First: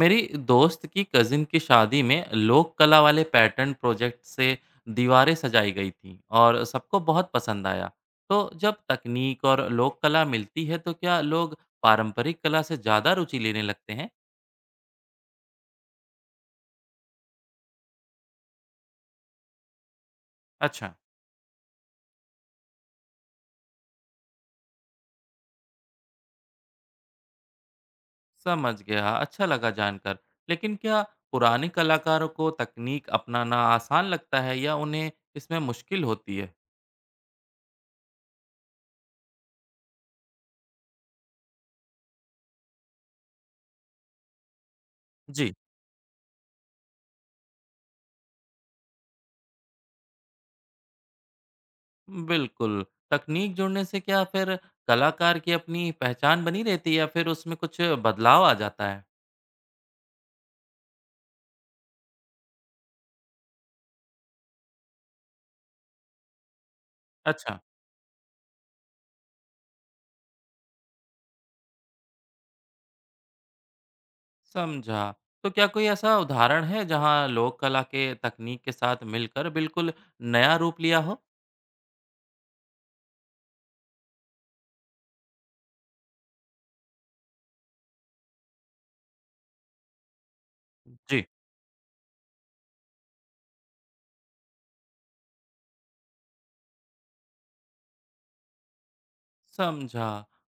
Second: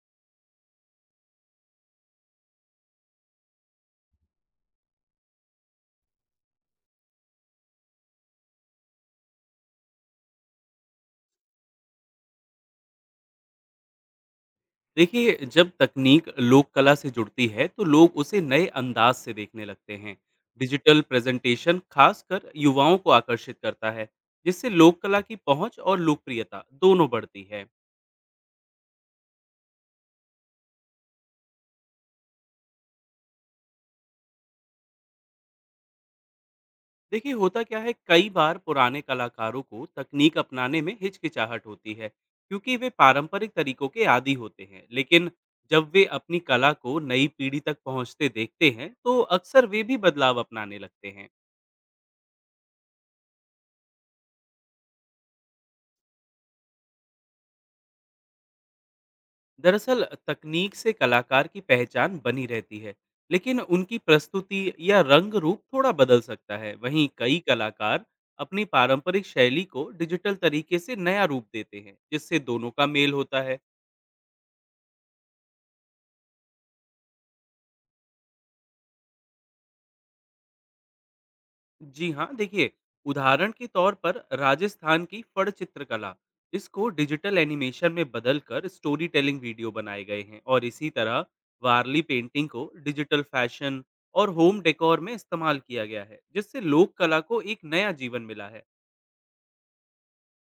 मेरी दोस्त की कजिन की शादी में लोक कला वाले पैटर्न प्रोजेक्ट से दीवारें सजाई गई थी और सबको बहुत पसंद आया। तो जब तकनीक और लोक कला मिलती है तो क्या लोग पारंपरिक कला से ज़्यादा रुचि लेने लगते हैं? देखिए। जब तकनीक लोक कला से जुड़ती है तो लोग उसे नए अंदाज से देखने लगते हैं। अच्छा। डिजिटल प्रेजेंटेशन खासकर युवाओं को आकर्षित करता है, जिससे लोक कला की पहुंच और लोकप्रियता दोनों बढ़ती है। समझ गया, अच्छा लगा जानकर। लेकिन क्या पुराने कलाकारों को तकनीक अपनाना आसान लगता है या उन्हें इसमें मुश्किल होती है? देखिए, होता क्या है, कई बार पुराने कलाकारों को तकनीक अपनाने में हिचकिचाहट होती है क्योंकि वे पारंपरिक तरीकों के आदि होते हैं, लेकिन जी। जब वे अपनी कला को नई पीढ़ी तक पहुंचते देखते हैं तो अक्सर वे भी बदलाव अपनाने लगते हैं। बिल्कुल। तकनीक जुड़ने से क्या फिर कलाकार की अपनी पहचान बनी रहती है या फिर उसमें कुछ बदलाव आ जाता है? दरअसल तकनीक से कलाकार की पहचान बनी रहती है, लेकिन उनकी प्रस्तुति या रंग रूप थोड़ा बदल सकता है। वहीं कई अच्छा। कलाकार अपनी पारंपरिक शैली को डिजिटल तरीके से नया रूप देते हैं, जिससे दोनों का मेल होता है। समझा। तो क्या कोई ऐसा उदाहरण है जहाँ लोक कला के तकनीक के साथ मिलकर बिल्कुल नया रूप लिया हो? जी हाँ, देखिए, उदाहरण के तौर पर राजस्थान की फड़ चित्रकला इसको डिजिटल एनिमेशन में बदलकर स्टोरी टेलिंग वीडियो बनाए गए हैं, और इसी तरह जी। वारली पेंटिंग को डिजिटल फैशन और होम डेकोर में इस्तेमाल किया गया है, जिससे लोक कला को एक नया जीवन मिला है। समझा।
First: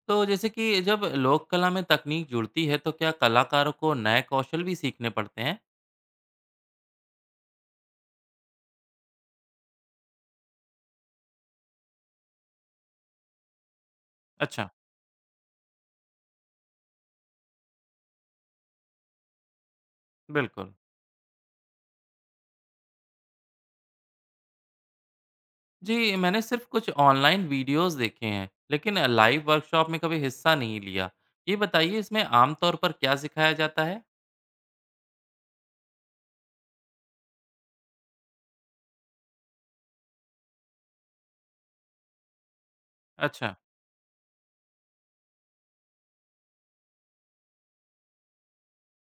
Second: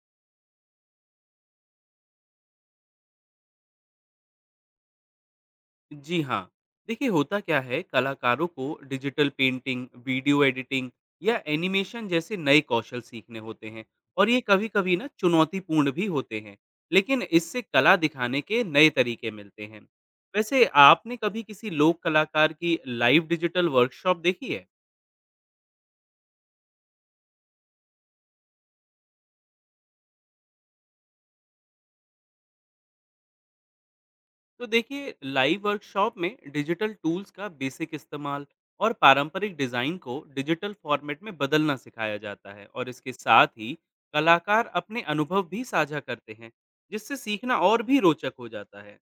तो जैसे कि जब लोक कला में तकनीक जुड़ती है तो क्या कलाकारों को नए कौशल भी सीखने पड़ते हैं? जी हाँ, देखिए, होता क्या है, कलाकारों को डिजिटल पेंटिंग, वीडियो एडिटिंग या एनिमेशन जैसे नए कौशल सीखने होते हैं, और ये अच्छा। कभी-कभी ना चुनौतीपूर्ण भी होते हैं, लेकिन इससे कला दिखाने के नए तरीके मिलते हैं। वैसे बिल्कुल। आपने कभी किसी लोक कलाकार की लाइव डिजिटल वर्कशॉप देखी है? जी, मैंने सिर्फ कुछ ऑनलाइन वीडियोस देखे हैं, लेकिन लाइव वर्कशॉप में कभी हिस्सा नहीं लिया। ये बताइए इसमें आमतौर पर क्या सिखाया जाता है? तो देखिए, लाइव वर्कशॉप में डिजिटल टूल्स का बेसिक इस्तेमाल और पारंपरिक डिज़ाइन को डिजिटल फॉर्मेट में बदलना सिखाया जाता है, और इसके अच्छा। साथ ही कलाकार अपने अनुभव भी साझा करते हैं, जिससे सीखना और भी रोचक हो जाता है।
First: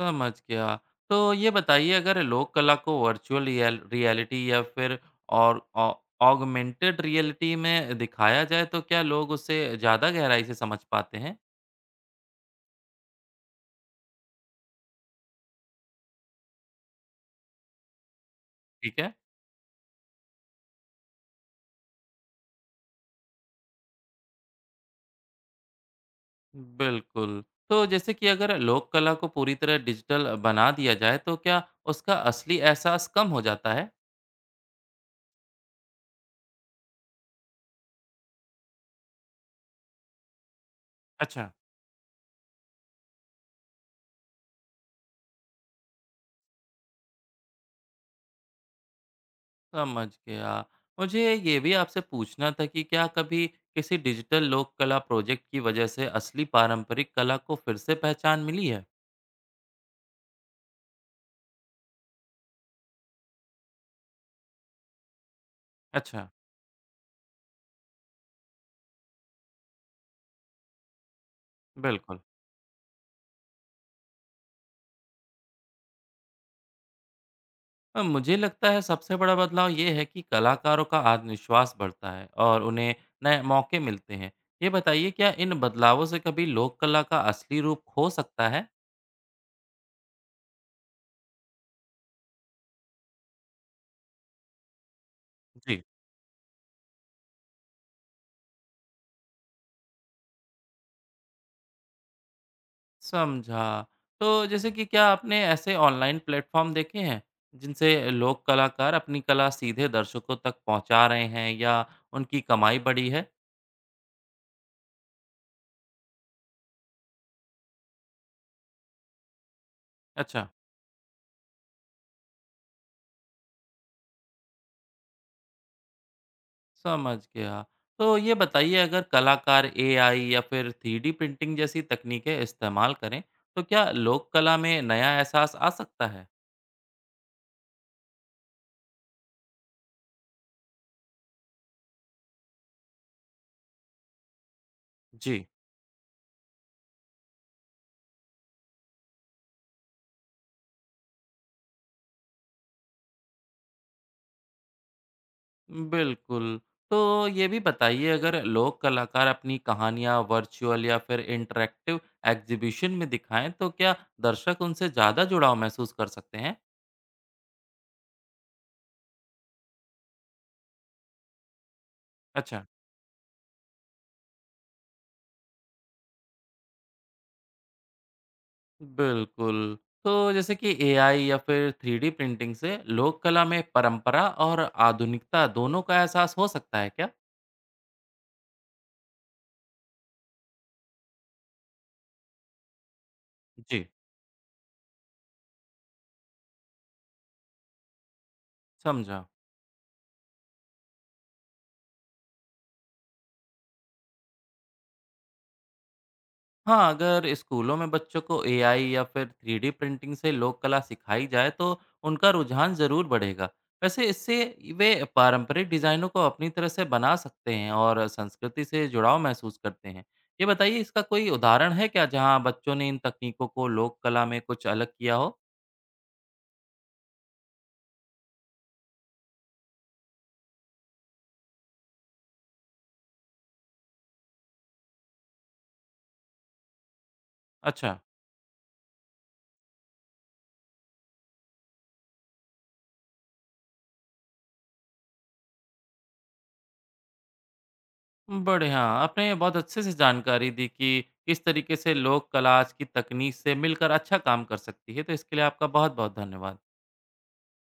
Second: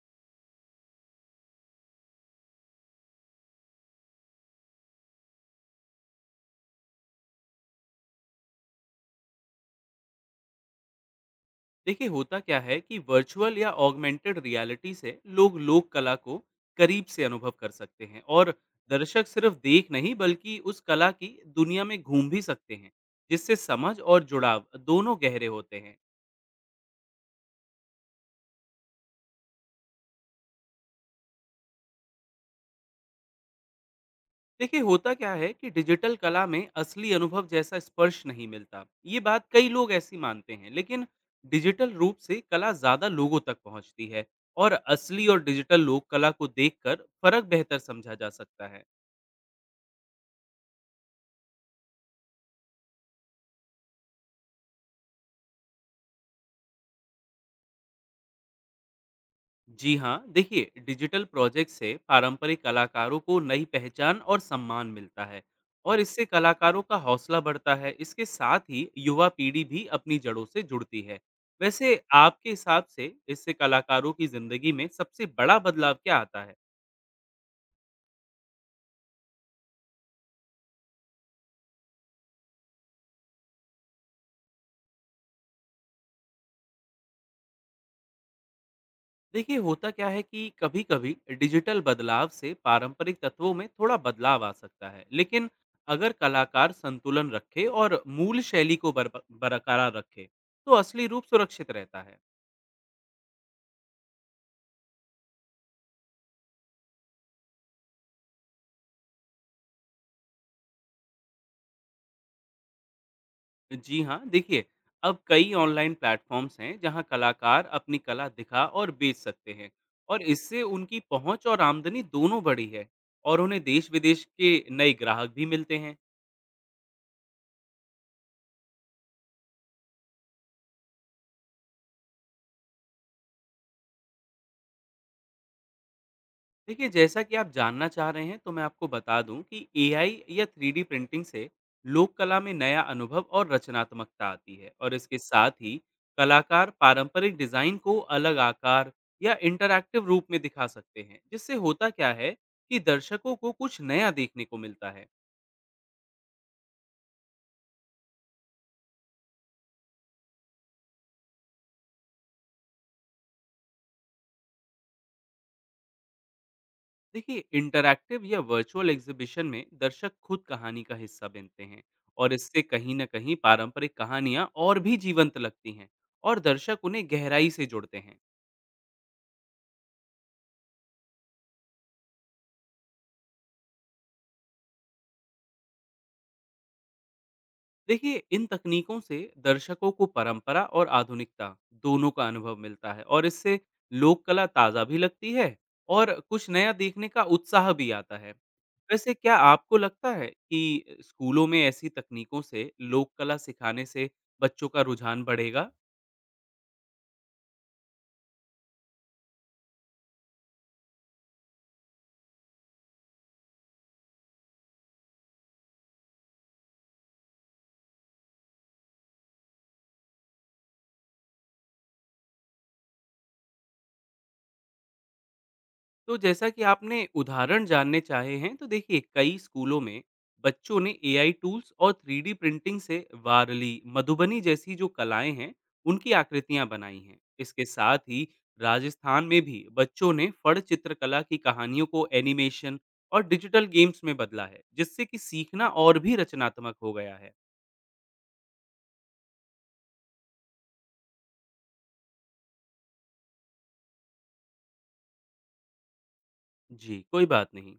समझ गया। तो ये बताइए अगर लोक कला को वर्चुअल रियलिटी या फिर और ऑ ऑगमेंटेड रियलिटी में दिखाया जाए तो क्या लोग उसे ज़्यादा गहराई से समझ पाते हैं? देखिए, होता क्या है कि वर्चुअल या ऑगमेंटेड रियलिटी से लोग लोक कला को करीब से अनुभव कर सकते हैं, और ठीक है। दर्शक सिर्फ देख नहीं बल्कि उस कला की दुनिया में घूम भी सकते हैं, जिससे समझ और जुड़ाव दोनों गहरे होते हैं। बिल्कुल। तो जैसे कि अगर लोक कला को पूरी तरह डिजिटल बना दिया जाए तो क्या उसका असली एहसास कम हो जाता है? देखिए, होता क्या है कि डिजिटल कला में असली अनुभव जैसा स्पर्श नहीं मिलता, ये बात कई लोग ऐसी मानते हैं, लेकिन अच्छा। डिजिटल रूप से कला ज्यादा लोगों तक पहुंचती है, और असली और डिजिटल लोक कला को देखकर फर्क बेहतर समझा जा सकता है। समझ गया। मुझे ये भी आपसे पूछना था कि क्या कभी किसी डिजिटल लोक कला प्रोजेक्ट की वजह से असली पारंपरिक कला को फिर से पहचान मिली है? जी हाँ, देखिए, डिजिटल प्रोजेक्ट से पारंपरिक कलाकारों को नई पहचान और सम्मान मिलता है, और इससे अच्छा। कलाकारों का हौसला बढ़ता है। इसके साथ ही युवा पीढ़ी भी अपनी जड़ों से जुड़ती है। वैसे बिल्कुल। आपके हिसाब से इससे कलाकारों की जिंदगी में सबसे बड़ा बदलाव क्या आता है? मुझे लगता है सबसे बड़ा बदलाव ये है कि कलाकारों का आत्मविश्वास बढ़ता है और उन्हें नए मौके मिलते हैं। ये बताइए क्या इन बदलावों से कभी लोक कला का असली रूप खो सकता है? देखिए, होता क्या है कि कभी कभी डिजिटल बदलाव से पारंपरिक तत्वों में थोड़ा बदलाव आ सकता है, लेकिन जी। अगर कलाकार संतुलन रखे और मूल शैली को बरकरार रखे तो असली रूप सुरक्षित रहता है। समझा। तो जैसे कि क्या आपने ऐसे ऑनलाइन प्लेटफ़ॉर्म देखे हैं, जिनसे लोक कलाकार अपनी कला सीधे दर्शकों तक पहुँचा रहे हैं या उनकी कमाई बढ़ी है? जी हाँ, देखिए, अब कई ऑनलाइन प्लेटफॉर्म्स हैं जहाँ कलाकार अपनी कला दिखा और बेच सकते हैं, और अच्छा। इससे उनकी पहुंच और आमदनी दोनों बढ़ी है, और उन्हें देश विदेश के नए ग्राहक भी मिलते हैं। समझ गया। तो ये बताइए अगर कलाकार एआई या फिर 3D प्रिंटिंग जैसी तकनीकें इस्तेमाल करें, तो क्या लोक कला में नया एहसास आ सकता है? देखिए, जैसा कि आप जानना चाह रहे हैं, तो मैं आपको बता दूं कि एआई या 3D प्रिंटिंग से लोक कला में नया अनुभव और रचनात्मकता आती है, और इसके जी। साथ ही कलाकार पारंपरिक डिजाइन को अलग आकार या इंटरैक्टिव रूप में दिखा सकते हैं, जिससे होता क्या है कि दर्शकों को कुछ नया देखने को मिलता है। बिल्कुल। तो ये भी बताइए अगर लोक कलाकार अपनी कहानियाँ वर्चुअल या फिर इंटरैक्टिव एग्ज़िबिशन में दिखाएँ तो क्या दर्शक उनसे ज़्यादा जुड़ाव महसूस कर सकते हैं? देखिए, इंटरैक्टिव या वर्चुअल एग्जीबिशन में दर्शक खुद कहानी का हिस्सा बनते हैं, और इससे अच्छा। कहीं ना कहीं पारंपरिक कहानियां और भी जीवंत लगती हैं, और दर्शक उन्हें गहराई से जुड़ते हैं। बिल्कुल। तो जैसे कि एआई या फिर 3D प्रिंटिंग से लोक कला में परंपरा और आधुनिकता दोनों का एहसास हो सकता है क्या? देखिए, इन तकनीकों से दर्शकों को परंपरा और आधुनिकता दोनों का अनुभव मिलता है, और इससे जी। लोक कला ताज़ा भी लगती है, और कुछ नया देखने का उत्साह भी आता है। वैसे समझा। क्या आपको लगता है कि स्कूलों में ऐसी तकनीकों से लोक कला सिखाने से बच्चों का रुझान बढ़ेगा? हाँ, अगर स्कूलों में बच्चों को एआई या फिर 3D प्रिंटिंग से लोक कला सिखाई जाए तो उनका रुझान ज़रूर बढ़ेगा। वैसे इससे वे पारंपरिक डिज़ाइनों को अपनी तरह से बना सकते हैं और संस्कृति से जुड़ाव महसूस करते हैं। ये बताइए इसका कोई उदाहरण है क्या जहाँ बच्चों ने इन तकनीकों को लोक कला में कुछ अलग किया हो? तो जैसा कि आपने उदाहरण जानने चाहे हैं, तो देखिए, कई स्कूलों में बच्चों ने एआई टूल्स और 3D प्रिंटिंग से वारली मधुबनी जैसी जो कलाएं हैं उनकी आकृतियां बनाई हैं। इसके साथ अच्छा। ही राजस्थान में भी बच्चों ने फड़ चित्रकला की कहानियों को एनिमेशन और डिजिटल गेम्स में बदला है, जिससे कि सीखना और भी रचनात्मक हो गया है। बढ़िया। आपने बहुत अच्छे से जानकारी दी कि किस तरीके से लोक कला आज की तकनीक से मिलकर अच्छा काम कर सकती है। तो इसके लिए आपका बहुत-बहुत धन्यवाद। जी, कोई बात नहीं।